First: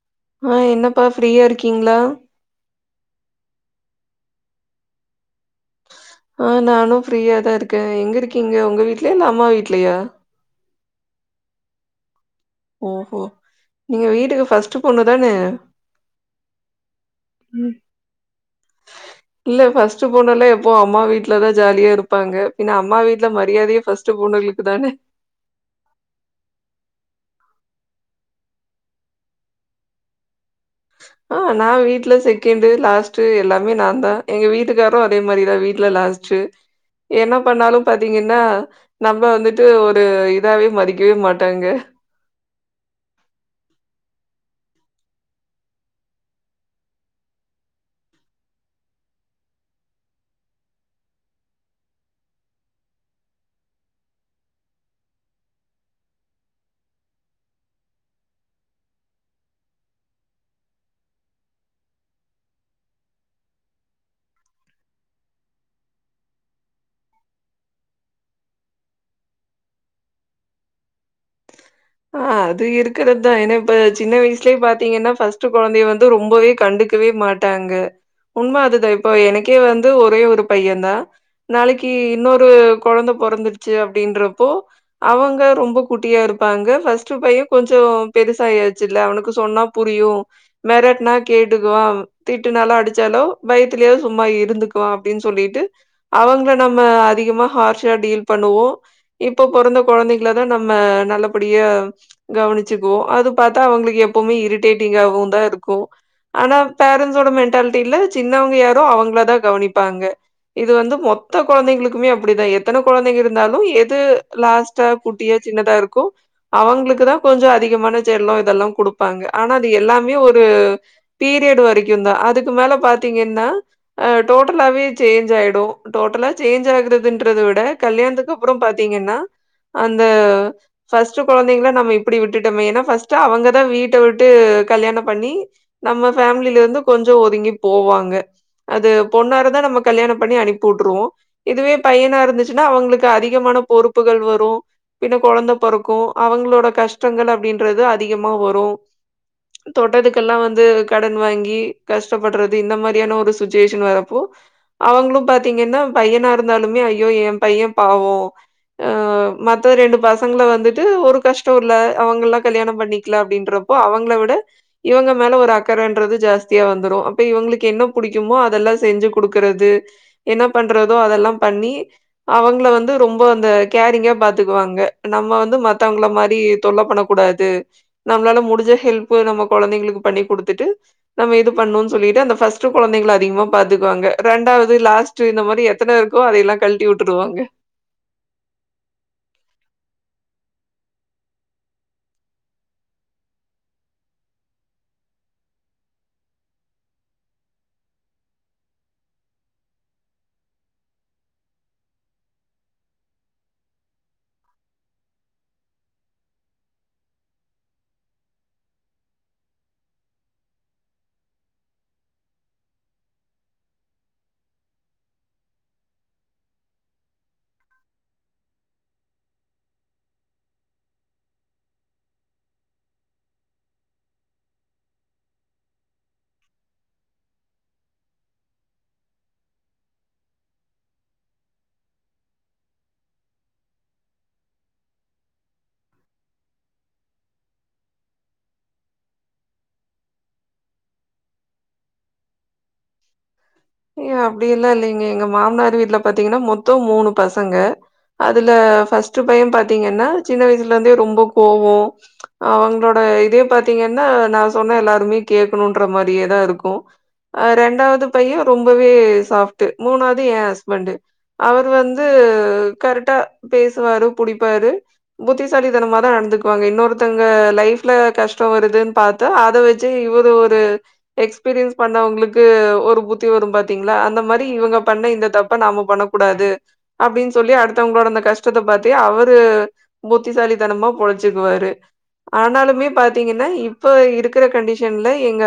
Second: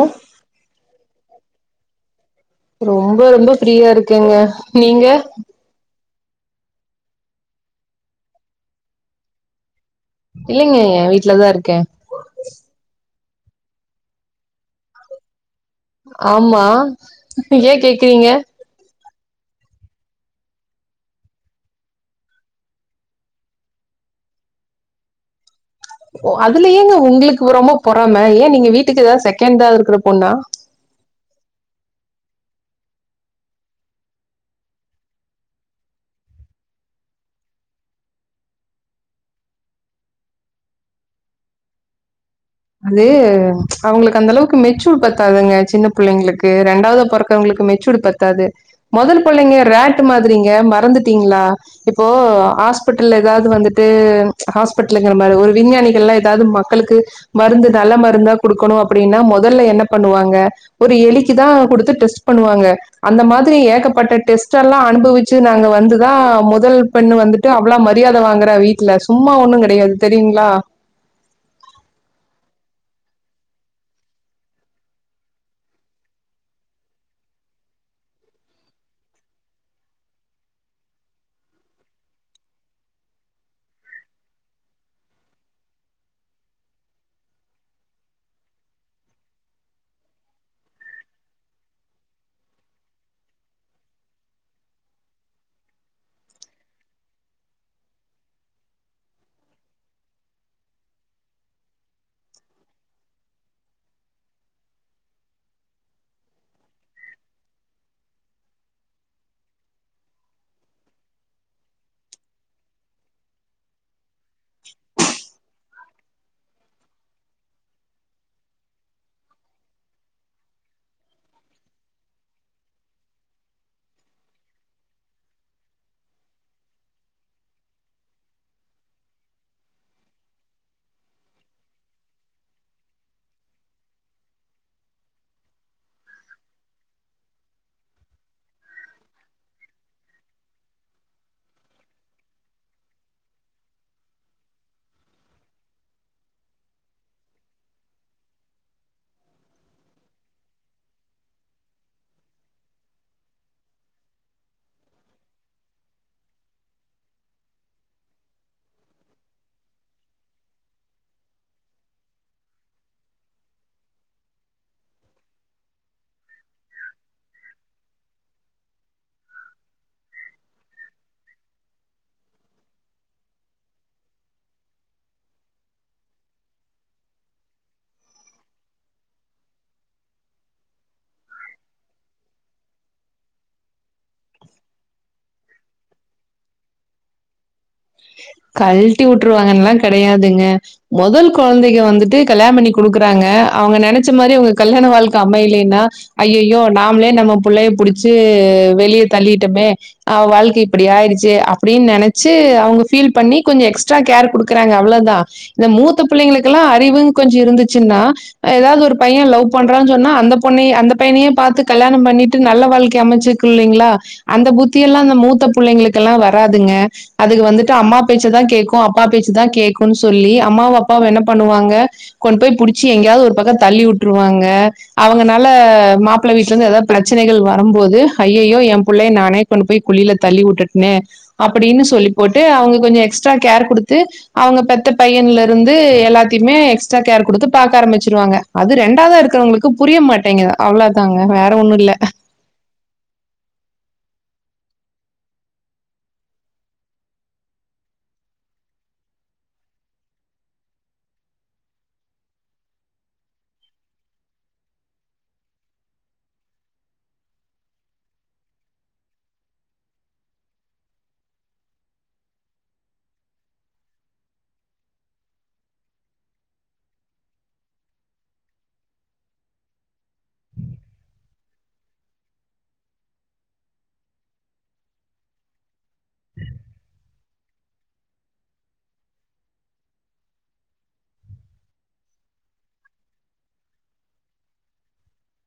உம் ஆ என்னப்பா ஃப்ரீயா இருக்கீங்களா ரொம்ப ரொம்ப ஃப்ரீயா இருக்கேங்க நீங்க ஆ நானும் ஃப்ரீயா தான் இருக்கேன் எங்க இருக்கீங்க உங்க வீட்லயா இல்ல அம்மா வீட்லயா இல்லைங்க என் வீட்டு்லதான் இருக்கேன் ஓஹோ நீங்க வீட்டுக்கு ஃபர்ஸ்ட் பொண்ணுதான ஆமா ஏ கேக்குறீங்க [inaudible] இல்ல ஃபர்ஸ்ட் பொண்ணுலா எப்பவும் அம்மா வீட்டுல தா ஜாலியா இருப்பாங்க பின்ன அம்மா வீட்டுல மரியாதையே ஃபர்ஸ்ட் ஃபர்ஸ்ட் பொண்ணுங்களுக்கு தானே ஓ அதுல ஏங்க உங்களுக்கு ரொம்ப பொறாம ஏன் நீங்க வீட்டுக்கு ஏதாவது செகண்டா இருக்கற பொண்ணா ஆ நா வீட்டுல செகண்டு் லாஸ்ட்டு எல்லாமே நா தா எங்க வீட்டுக்காரும் அதே மாதிரிதா வீட்டுல லாஸ்ட் என்ன பண்ணாலும் பாத்தீங்கன்னா நம்ம வந்துட்டு ஒரு இதாவே மதிக்கவே மாட்டாங்க அது அவங்களுக்கு அந்த அளவுக்கு மெச்சூர்டு பத்தாதுங்க சின்ன புள்ளைங்களுக்கு ரெண்டாவது பொறக்கவங்களுக்கு மெச்சூர்டு பத் த்தாது முதல் புள்ளைங்க ரேட் மாதிரிங்க மறந்துட்டீங்களா இப்போ ஹாஸ்பிட்டல்ல ஏதாவது வந்துட்டு ஹாஸ்பிட்டகிறன் பாரு ஒரு விஞ்ஞானிகள் எல்லாம் எதாவது ஒரு மக்களுக்கு மருந்து நல்ல மருந்தா கொடுக்கணு அப்படின்னா முதல்ல என்ன பண்ணுவாங்க ஒரு எலிக்கு தா குடுத்து டெஸ்ட் பண்ணுவாங்க அந்த மாதிரி ஏகப்பட்ட டெஸ்ட் எல்லாம் அனுபவிச்சு நாங்க வந்துதான் முதல் பெண்ணு வந்துட்டு அவ்ள மரியாத வாங்குறா வீட்டுல சும்மா ஒண்ணும் கிடையாது தெரியுங்களா ஆ அது இருக்கறது தா ஏன்னா இப்ப சின்ன வயசுலயே பாத்தீங்கன்னா ஃபர்ஸ்ட் குழந்தைய வந்து ரொம்பவே கண்டுக்கவே மாட் ட்டாங்க உண்ம அதுதான் இப்போ எனக்கே வந்து ஒரே ஒரு பையன் தான் நாளைக்கி இன்னொரு குழந்த பொறந்துருச்சு அப்படின்றப்போ அவங்க ரொம்ப குட்டியாருக்கு ப்பாங்க ஃபர்ஸ்ட் பைய கொஞ்ச பெருசாயாச்சுல்ல அவனுக்கு சொன்னா புரியும் மெரட்டுனா கேட்டுக்குவா திட்டுனாலோ அடிச்சாலோ பயத்துலயே சும்மா இருந்துக்குவா அப்படின்னு சொல்லிட்டு அவங்கள நம்ம அதிகமா ஹார்ஷா டீல் பண்ணுவோ இப்போ பொறந்த குழந்தைகளதா நம்ம நல்ல அப்படியா கவனிச்சுக்குவோ அது பார்த்தா அவங்களுக்கு எப்பவுமே இரிட்டேட்டிங்காகவு தா இருக்கு ஆனா பேரண்ட்ஸோட மென்டாலிட்டில சின்னவங்க யாரோ அவங்களதா கவனிப்பாங்க இது வந்து மொத்த குழந்தைகளுக்குமே அப்படிதா எத்தன குழந்தைங்க இருந்தாலும் எது லாஸ்ட் லாஸ்டா குட்டியா சின்னதா இருக்கோ அவங்களுக்கு தான் கொஞ்சம் அதிகமான செல்லம் இதெல்லாம் குடுப்பாங்க ஆனா அது எல்லாமே ஒரு பீரியட் வரைக்கும் தா அதுக்கு மேல பாத்தீங்கன்னா அ டோட்டலாவே சேஞ்ச் ஆயிடும் டோட்டலா சேஞ்ச் ஆகுறதுன்றத விட கல்யாணத்துக்கு அப்பறம் பாத்தீங்கன்னா அந்த ஃபஸ்ட் கொழந்தைங்கள நம்ம இப்டி விட்டுட்டோமே ஏன்னா ஃபர்ஸ்ட் அவுங்கதா வீட்ட விட்டு கல்யானோ பண்ணி நம்ம ஃபேமிலிலருந்து கொஞ்சோ ஒதுங்கி போவாங்க அது பொண்ணாருந்தா நம்ம கல்யாணோ பண்ணி அனுப்பி வுட்டுருவோ இதுவே பையனா இருந்துச்சுன்னா அவுங்களுக்கு அதிகமான பொறுப்புகள் வரு பின்ன கொழந்த பொறப் க்கோ அவுங்களோட கஷ்டங்கள் அப்டின்றது அதிகமா வரு தொட்டதுக்கெல்லா வந்து கடன் வாங்கி கஷ்டப்படுறது இந்த மாதிரியான ஒரு சிச்சுவேஷன் வரப்போ அவுங்கள பாத்தீங்கன்னா பையனா இருந்தாலுமே ஐயோ என் பைய பாவோ அ மத்த ரெண்டு பசங்கள வந்துட் ட்டு ஒரு கஷ்டோ இல்ல அவுங்க எல்லா கல்யாணோ பண்ணிக்கல அப்டின்றப்போ அவுங்கள விட இவுங்க மேல ஒரு அக்கறன்றது ஜாஸ்தியா வந்துரு அப்ப இவுங்களுக்கு என்ன புடிக்குமோ அதெல்லா செஞ்சு குடுக்குறது என்ன பண்றதோ அதெல்லா பண்ணி அவுங்கள வந்து ரொம்ப அந்த கேரிங்கா பாத்துக்குவாங்க நம்ம வந்து மத் மத்வங்கள மாரி தொல்ல பண்ண கூடாது நம்மளால முடிஞ்ச ஹெல்ப் நம்ம கொழந்தைங்களுக்கு பண்ணி குடுத்துட்டு நம்ம இது பண்ணுன் சொல்லிட்டு அந்த ஃபர்ஸ்ட் கொழந்தைகள அதிகமா பாத்துக்குவாங்க ரெண்டாவது லாஸ்ட் இந்த மாரி எத்தன இருக்கோ அதையெல்லா கழட்டி விட்ருவாங்க கழ்ட்டி உட்ருவாங்கன்ல்லா கெடையாதுங்க முதல் கொழந்தைக வந்துட்டு கல்யாண பண்ணி குடுக்குறாங்க அவுங்க நெனைச்ச மாரி உங்க கல்யாண வாழ்க்க அமையலன்னா ஐயய்யோ நாமளே நம்ம புள்ளைய புடிச்சு வெளிய தள்ளிட்டமே அவ வாழ்க்க இப்டி ஆயிடுச்சே அப்டின்னு நெனைச்சு அவுங்க ஃபீல் பண்ணி கொஞ்சோ எக்ஸ்ட்ரா கேர் குடுக்குறாங்க அவ்ளோதா இந்த மூத்த பிள்ளைங்களுக்கு எல்லா அறிவுனு கொஞ்சோ இருந்துச்சுன்னா ஏதாது ஒரு பையன் லவ் பண்றான் சொன்னா அந்த பொண்ணை அந்த பையனையே பாத்து கல்யாணோ பண்ணிட்டு நல்ல வாழ்க்கைய அமைச்சு ருக்குல்லைங்ளா அந்த புத்தி எல்லா அந்த மூத்த புள்ளைங்களுக்கு எல்லா வராதுங்க அதுக வந்துட்டு அம்மா பேச்ச தா கேட்கு அப்பா பேச்சுதா கேக்குன்னு சொல்லி அம்மாவு அப்பாவு என்ன பண்ணுவாங்க கொண்டு போய் புடிச்சி எங்கேயாது ஒரு பக்கோ தள்ளி விட்டுருவாங்க அவுங்கனால மாப்பிள்ள வீட்ல இருந்து ஏதாது பிரச்சனைகள் வரும்போது அய்யய்யோ எயா பிள்ளைய நானே கொண்டு போய் குழில தள்ளி உட்டுட்டேனே அப்டின்னு சொல்லி போட்டு அவுங்க கொஞ்சோ எக்ஸ்ட்ரா கேர் குடுத்து அவுங்க பெத்த பையன்ல இருந்து எல்லாத்தையுமே எக்ஸ்ட்ரா கேர் குடுத்து பாக்க ஆரம்பிச்சிருவாங்க அது ரெண்டாதா இருக்குறவங்களுக்கு புரிய மாட்டேங்குது அவ்ளோதாங்க வேற ஒண்ணு இல்ல அப்டியெல்லா இல்லைங்க எங்க மாமனார் வீட்ல பாத்தீங்கன்னா மொத்தோ மூணு பசங்க அதுல ஃபர்ஸ்ட் பையன் பாத்தீங்கன்னா சின்ன வயசுல இருந்தே ரொம்ப கோவோ அவுங்களோட இதே பாத்தீங்கன்னா நா சொன்ன எல்லாருமே கேக்கணும்ன்ற மாதிரியேதா இருக்கு அ ரெண்டாவது பைய ரொம்பவே சாஃப்ட்டு மூணாவது என் ஹஸ்பண்ட்டு அவரு வந்து கரெக்டா பேசுவாரு புடிப்பாரு புத்திசாலிதனமா தா நடந்துக்குவாங்க இன்னொருத்தவுங்க லைஃப்ல கஷ்டோ வருதுன்னு பாத் த்து அத வச்சு இவரு ஒரு எக்ஸ்பீரியன்ஸ் பண்ணவுங்களுக்கு ஒரு புத் த்தி வரும் பாத்தீங்களா அந்த மாதிரி இவுங்க பண்ண இந்த தப்ப நாம பண்ண கூடாது அப்டின்னு சொல்லி அடுத்தவுங்களோட அந்த கஷ்டத்த பாத்தே அவரு புத்திசாலித்தனமா பொழச்சுக்குவாரு ஆனாலுமே பாத்தீங்கன்னா இப்ப இருக்கிற கண்டிஷன்ல எங்க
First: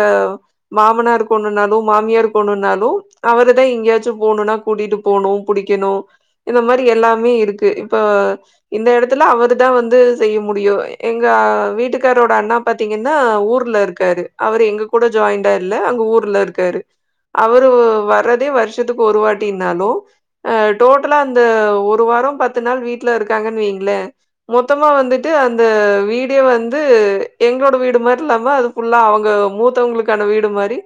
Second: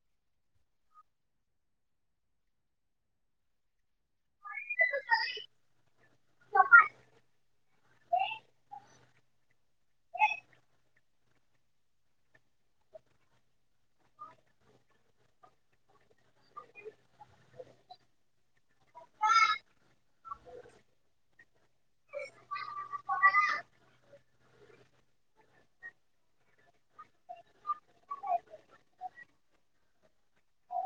மாமனாருக்கு ஒன்னுனாலும் மாமியார் போணுனாலு அவருதா எங்கயாச்சு போணும்னா கூட்டிட்டு போணு புடிக்கணு இந்த மாதிரி எல்லாமே இருக்கு இப்ப இந்த இடத்துல அவரு தா வந்து செய்ய முடியு எங்க அ வீட்டுக்காரோட அண்ணா பாத்தீங்கன்னா ஊர்ல இருக்காரு அவரு எங்க கூட ஜாயிண்ட் ஆ இல்ல அங்க ஊர்ல இருக்காரு அவரு வர்றதே வருஷத்துக்கு ஒரு வாட்டினாலும் அ டோட்டலா அந்த ஒரு வாரோ பத்து நாள் வீட்ல இருக்காங்கன்னு வைங்களே மொத்தமா வந்துட்டு அந்த வீடே வந்து எங்களோட வீடு மாரில்லாம அது ஃபுல்லா அவங்க மூத்தவங்களுக்கான வீடு மாரி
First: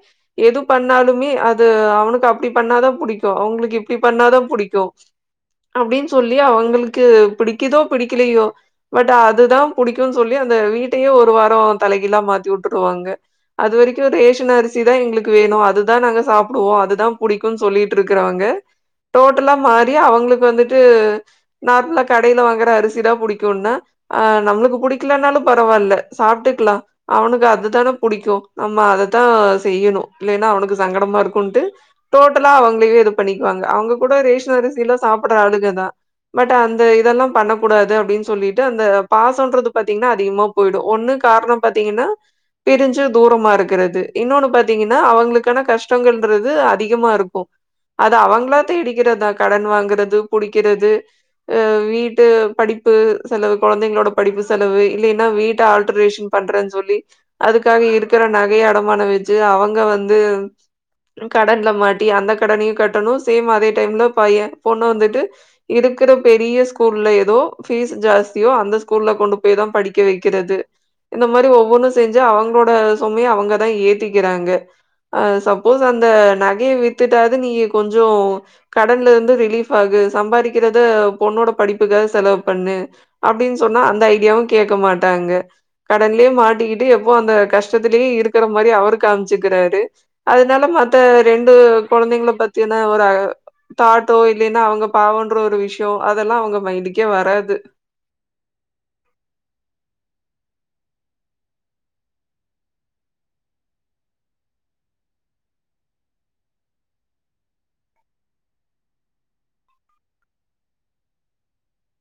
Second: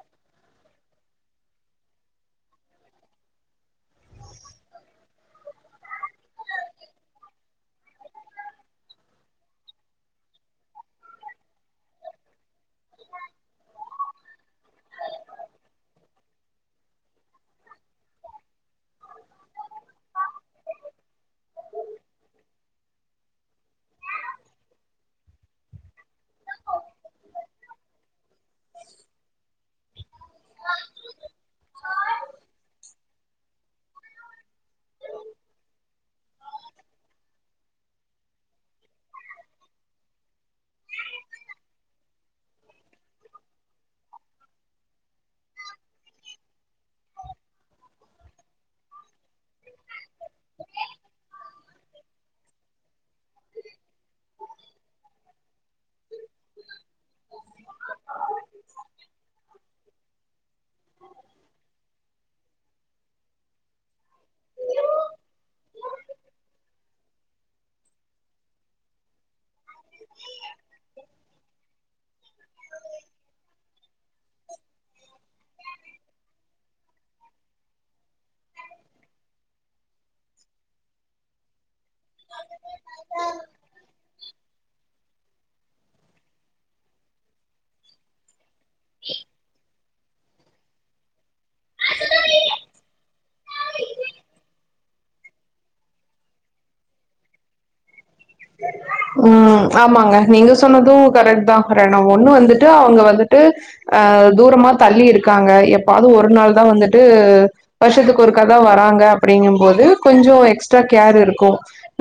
எதூ பண்ணாலுமே அது அவனுக்கு அப்படி பண்ணாதா புடிக்கு அவங்களுக்கு இப்படி பண்ணாதா புடிக்கு அப்படின்னு சொல்லி அவங்களுக்கு பிடிக்குதோ பிடிக்கலையோ பட் அதுதா புடிக்கும்னு சொல்லி அந்த வீட்டையே ஒரு வாரோ தலைகீழா மாத்தி விட்டுருவாங்க அது வரைக்கு ரேஷன் அரிசி தா எங்களுக்கு வேணு அதுதா நாங்க சாப்டுவோ அதுதா புடிக்குன் சொல்லிட்ருக்கறவங்க டோட்டலா மாறி அவங்களுக்கு வந்துட்டு நார்மலா கடையில வாங்குற அரிசிதா புடிக்குனா ஆ நம்மளுக்கு புடிக்கலனாலு பரவாயில்ல சாப்பிட்டுக்கலா அவனுக்கு அதுதானே புடிக்கு நம்ம அத தா செய்யணு இல்லைன்னா அவனுக்கு சங்கடமா இருக்குன்ட்டு கு டோட்டலா அவங்களே இது பண்ணக்குவாங்க அவங்க கூட ரேஷ அரிசியில சாப்புட்ற ஆளுகதா பட் அந்த இதெல்லா பண்ணக்க கூடாது அப்டின்னு சொல்லிட்டு அந்த பாசம்றது பத்தீங்ன்னா அதிகமா போயிடு ஒன்னு காரணோ பாத்தீங்கன்னா பிரிஞ்சு தூரமா இருக்கிறது இன்னொன்னு பாத்தீங்கன்னா அவங்களுக்கான கஷ் கஷ்டங்கள்றது அதிகமாருக்கு அது அவங்ளா தேடிக்கிறத்தா கடன் வாங்கறது குடிக்கிறது அ வீட்டு படிப்பு செலவ் குழந்தைங்களோட படிப்பு செலவு இல்லைன்னா வீட்ட ஆல்ட்ரேஷன் பண்றே தோழி அதுக்காக இருக்கிற நகைய அடமானோ வெச்சு அவங்க வந்து ப்ற கடன்ல மாட்டி அந்த கடனியு கட்டணு சேம் அதே டைம்ல பைய பொண்ணு வந்துட்டு இருக்கிற பெரிய ஸ்கூல்ல ஏதோ ஃபீஸ் ஜாஸ்தியோ அந்த ஸ்கூல்ல கொண்டு போய் தா படிக்க வெக்கிறது இந்த மாரி ஒவ்வொன்னு செஞ்சு அவங்கோட சொமைய அவங்கதா ஏத்திக்கிறாங்க அசப் சப்போஸ் அந்த நகைய வித்துட்டாவ்து நீங்க கொஞ்சொ கடன்லெர்ந்து ரிலீஃப் ஆகு சம்பாரிக்கிறத பொண்ணோட படிப்புக்காக செலவ் பண்ணு அப்டின் சொன்னா அந்த ஐடியாவு கேக்க மாட்டாங்க கடன்லே மாட்டிக்கிட்டு எப்போ அந்த கஷ்டத்துலே இருக்கற மாரி அவரு காமிச்சுக்குறாரு அதுனால மத்த ரெண்டு கொழந்தைங்கள பத்தின்ன ஒரு அ தாட்டோ இல்லேன்னா அவங்க பாவோன்ற ஒரு விஷியோ அதெல்லா அவங்க மைண்டுக்கே வராது [inaudible] உம் ஆமாங்க நீங்க சொன்னது கரெக்ட்தா அப்புரோ நா ஒன்னு வந்துட்டு அவங்க வந்துட்டு ஆ தூரமா தள்ளி இருக்காங்க எப்பாவது ஒரு நாள் தா வந்துட்டு வருஷத்துக்கு ஒருக்கா தா வராங்க அப்படிங்கும்போது கொஞ்சு எக்ஸ்ட்ரா கேர் இருக்கு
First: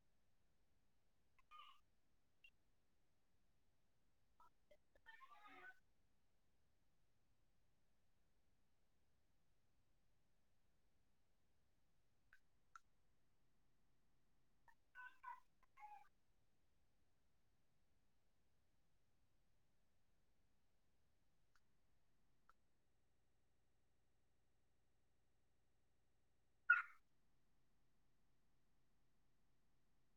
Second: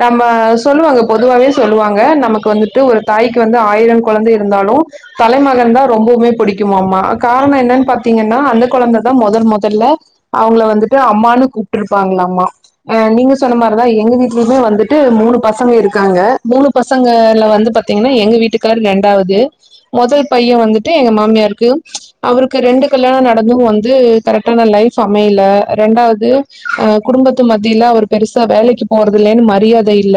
நம்ம சொல்லுவாங்க பொதுவாவே சொல்லுவாங்க நம்மக்கு வந்துட்டு ஒரு தாய்க்கு வந்து ஆயிரங்கொழந்த இருந்தாலு தலைமகன் தா ரொம்பவுமே பிடிக்குமாம்மா காரணோ என்னன்னா பாத்தீங்கன்னா அந்த கொழந்தைதா மொதல் மொதல்ல அவுங்கள வந்துட்டு அம்மான்னு கூப்டுர்ப்பாங்ளாம்மா அ நீங்க சொன்ன மாரிதா எங்க வீட்லயுமே வந்துட்டு மூணு பசங்க இருக்கு காங்க மூணு பசங்கல வந்து பாத்தீங்கன்னா எங்க வீட்டுக்காரு ரெண்டாவுது மொதல் பைய வந்துட்டு எங்க மாமியாருக்கு அவருக்கு ரெண்டு கல்யாணம் நடந்தும் வந்து கரெக்டான லைஃப் அமையல ரெண்டாவது அ குடும்பத்து மத்தியுல்ல அவரு பெருசா வேலைக்கு போறதில்லைன்னு மரியாத இல்ல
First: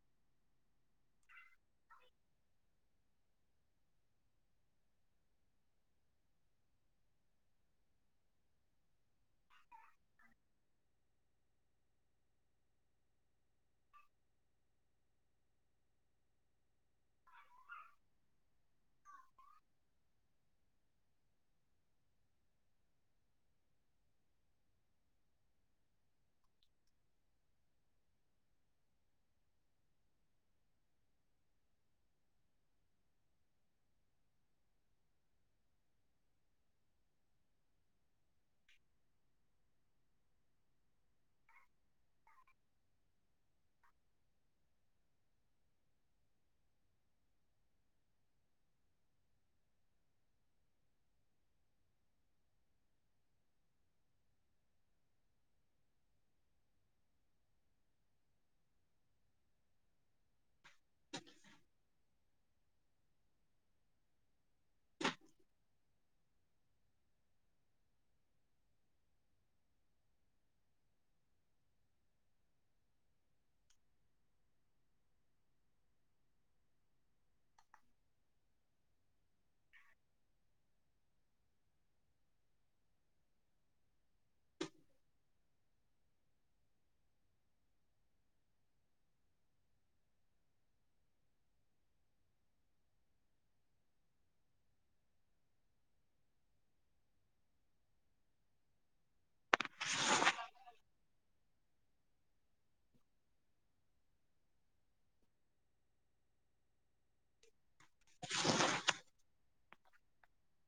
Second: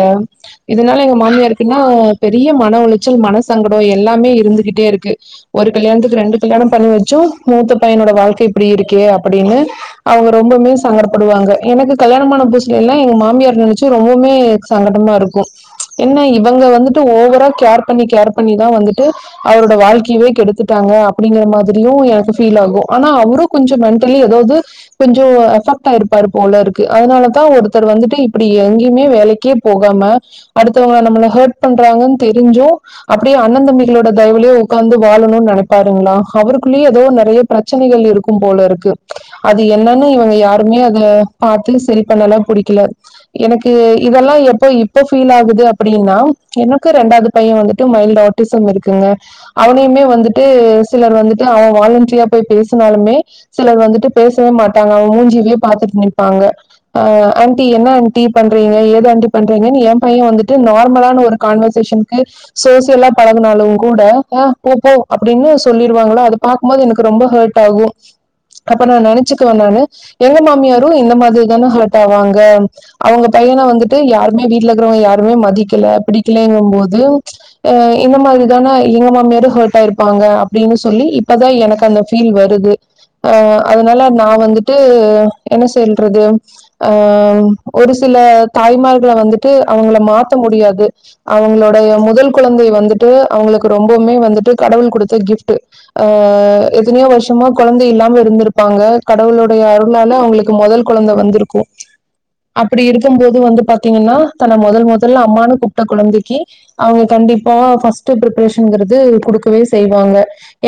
இதனால எங்க மாமியாருக்குன்னா பெரிய மன உளைச்சல் மன சங்கடொ எல்லாமே இருந்துகிட்டேருக்கு. ஒரு கல்யாண்த்துக்கு ரெண்டு கல்யாணம் பண்ணி வச்சு மூத்த பையனோட வாழ்க்கை இப்டி இருக்கே அப்படின்னு.. அவுங்க ரொம்பமே சங்கடப்படுவாங்க எனக்கு கல்யாணமான புஸ்சுல எல்லா எங்க மாமியார் நெனைச்சு ரொம்பொமே சங்கட்டமாருக்கு என்ன இவங்க வந்துட்டு ஓவரா கேர் பண்ணி கேர் பண்ணி தா வந்துட்டு அவரோட வாழ்க்கையே கெடுத்துட்டாங்க அப்படிங்கிற மாதிரியு எனக்கு ஃபீல் ஆகு ஆனா அவரு கொஞ்சொ மென்ட்டலி எதாவ்து கொஞ்சொ எஃபெக்ட் ஆயிருப்பாரு போலருக்கு அதனாலத்தா ஒருத்தரு வந்துட்டு இப்டி எங்கியுமே வேலைக்கே போகாம அடுத்தவங்க நம்மள ஹெர்ட் பண்றாங்கன் தெரிஞ்சு அப்டியே அண்ணந்தம்பிங்களோட தயவுலே உக்காந்து வாழணு நனைப்பாருங்களா அவருக்குள்ளயே ஏதோ நெறைய பிரச்சனைகள் இருக்கும் போலருக்கு அது என்னன்னு இவங்க யாருமே அத பாத்து செரி பண்ணல புடிக்கல எனக்கு இதெல்லா எப்ப இப்ப ஃபீல் ஆகுது அப்டின்னா எனக்கு ரெண்டாவது பையே வந்துட்டு மைல்ட் ஆட்டிசம் இருக்குங்க அவனையுமே வந்துட்டு சிலர் வந்துட்டு அவ வாலண்டரியா போய் பேசுனாலுமே சிலர் வந்துட்டு பேசவே மாட்டாங்க அவங்க மூஞ்சியவே பாத்துட்டு நிப்பாங்க ஆ ஆண்டி என்ன ஆண்டி பண்றீங்க ஏது ஆண்டி பண்றீங்கனு ஏன் பைய வந்துட்டு நார்மலான ஒரு கான்வர்சேஷன்க்கு சோசியலா பழகுனாலும் கூட ஆ போ போ அப்டினு சொல்லிருவாங்களா அத பாக்குபோது எனக்கு ரொம்ப ஹட் டாகு அப்ப நா நனச்சுக்கவ நானு எங்க மாமியாரு இந்த மாதிரி தான ஹட் ஆவாங்க அவுங்க பையன வந்துட்டு யாருமே வீட்ல அப்றோ யாருமே மதிக்கில பிடிக்கலங்கு போது அ இந்த மாரி தான எங்க மாமியாரு ஹர்ட் ஆயிருப்பாங்க அப்டினு சொல்லி இப்பதா எனக்கு அந்த ஃபீல் வருது அ அதனால நா வந்துட்டு என்ன சொல்றது ஆ ஒரு சில தாய்மார்கள வந்துட்டு அவங்கள மாத்த முடியாது அவங்களோடைய முதல் கொழந்தை வந்துட்டு அவங்களுக்கு ரொம்பவுமே வந்துட்டு கடவுள் குடுத்த கிஃப்ட்டு அ எத்தனையோ வருஷமோ கொழந்தை இல்லாம இருந்துருப்பாங்க கடவுளுடைய அருளால அவுங்களுக்கு மொதல் கொழந்த வந்திருக்கு அப்டி இருக்கு போது வந்து பாத்தீங்கன்னா தன்ன மொதல் மொதல்ல அம்மானு கூப்ட்ட கொழந்தைக்கி அவுங்க கண்டிப்பா ஃபர்ஸ்ட்டு ப்ரிப்ரேஷன்ங்கறது குடுக்கவே செய்வாங்க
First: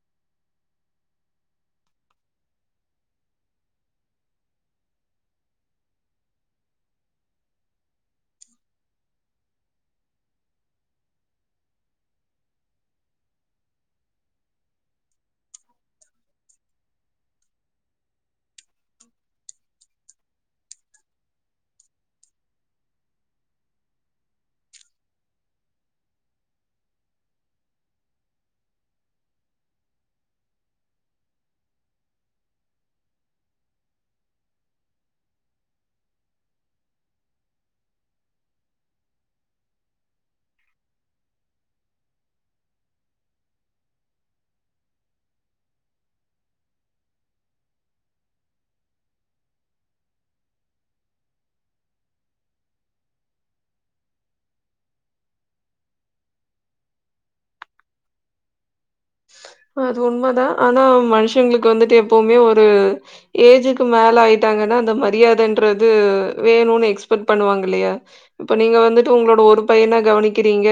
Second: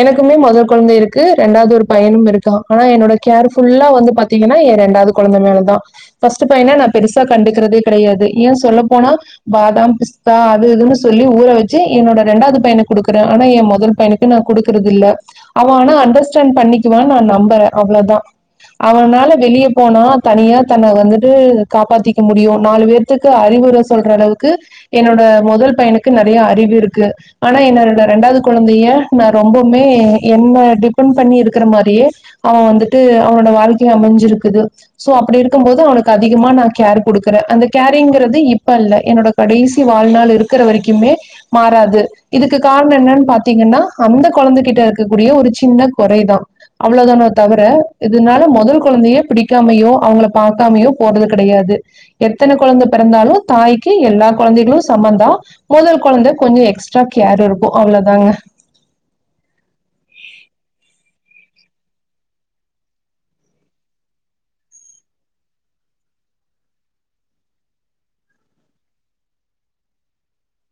எனக்குமே மொதல் கொழந்தை இருக்கு ரெண்டாது ஒரு பையனும் இருக்கான் ஆனா என்னோட கேர் ஃபுல்லா வந்து பத் தீங்கனா எ ரெண்டாது கொழந்த மேல தான ஃபஸ்ட்டு பையன நா பெருசா கண்டுகறதே கடையாது ஏன் சொ சொல்ல போனா பாதாம் பிஸ்தா அது இதுன்னு சொல்லி ஊற வச்சு என்னோட ரெண்டாது பையனுக் குடுக்குறே ஆனா எ மொதல் பையனுக் ன்ன நா குடுக்குறது இல்ல அவன் ஆனா அண்டர்ஸ்டாண்ட் பண்ணிக்குவான் நா நம்புறே அவ்ளோதா அவனால வெளிய போனா தனியா தன்ன வந்துட்டு காப்பாத்திக்க முடியு நாலு பேர்த்க் கு அறிவுர சொல்ற அளவுக்கு என்னோட மொதல் பையனுக்கு நெறைய அறிவு இருக்கு ஆனா என்னோட இந்த ரெண்டாது கொழந்தைய நா ரொம்பவுமே என்ன டிபெண்ட் பண்ணி இருக்கற மாரியே அவன் வந்துட்டு அவனோட வாழ்க்கைய அமஞ்சிருக்குது சோ அப்டி இருக்கும் போது அவனுக்கு அதிகமா நா கேர் குடுக்குறே அந்த கேர் ங்கிறது இப்ப இல்ல என்னோட கடைசி வாழ்நாள் இருக்கற வரைக்குமே மாறாது இதுக்கு காரணம் என்னானு பாத்தீங்கன்னா அந்த கொழந்தகிட்ட இருக்கக்கூடிய ஒரு சின்ன கொறைதா அவ்ளோதான தவர இதனால மொதல் கொழந்தயே புடிக்காமையோ அவங்கள பாக்காமையோ போறது கெடையாது எத்தன கொழந்த பெறந்தாலு தாய்க்கி எல்லா கொழந்தைகளு சமந்தா மொதல் கொழந்த கொஞ்சோ எக்ஸ்ட்ரா கேர் இருக்கு அவ்ளோதாங்க அது உண்ம தா ஆனா மனுஷங்களுக்கு வந்துட்டு எப்பவுமே ஒரு ஏஜுக்கு மேல ஆயிட்டாங்கன்னா அந்த மரியாதன்றது வேணுனு எக்ஸ்பெக்ட் பண்ணுவாங்க இல்லயா இப்ப நீங்க வந்துட்டு உங்களோட ஒரு பையன கவனிக்கிறீங்க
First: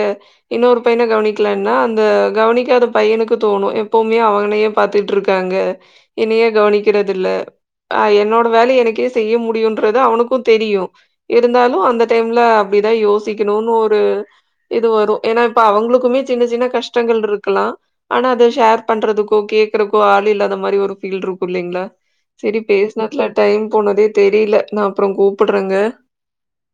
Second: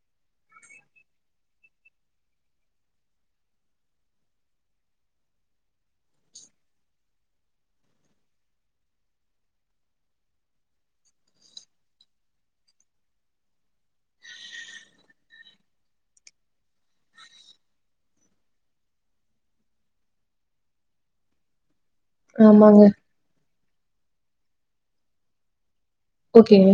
இன்னொரு பையன கவனிக்கலனா அந்த கவனிக்காத பையனுக்கு தோணும் எப்பவுமே அவனயே பாத்துட்டு இருக்காங்க என்னையே கவனிக்கறதுல்ல ஆ என்னோட வேலய எனக்கே செய்ய முடியுன்றது அவனுக்கு தெரியு இருந்தாலு அந்த டைம்ல அப்டிதா யோசிக்கணுனு ஒரு இது வரு ஏனா இப்ப அவங்களுக்குமே சின்ன சின்ன கஷ்டங்கள் இருக்கலா ஆனா அத ஷேர் பண்றதுக்கோ கேக்குறக்கோ ஆள் இல்லாத மாரி ஒரு ஃபீல் இருக்கு இல்லைங்களா செரி ஆமாங்க பேசனத்ல டைம் போனதே தெரில நா அப்றோ கூப்புட்றங்க ஓகேங்க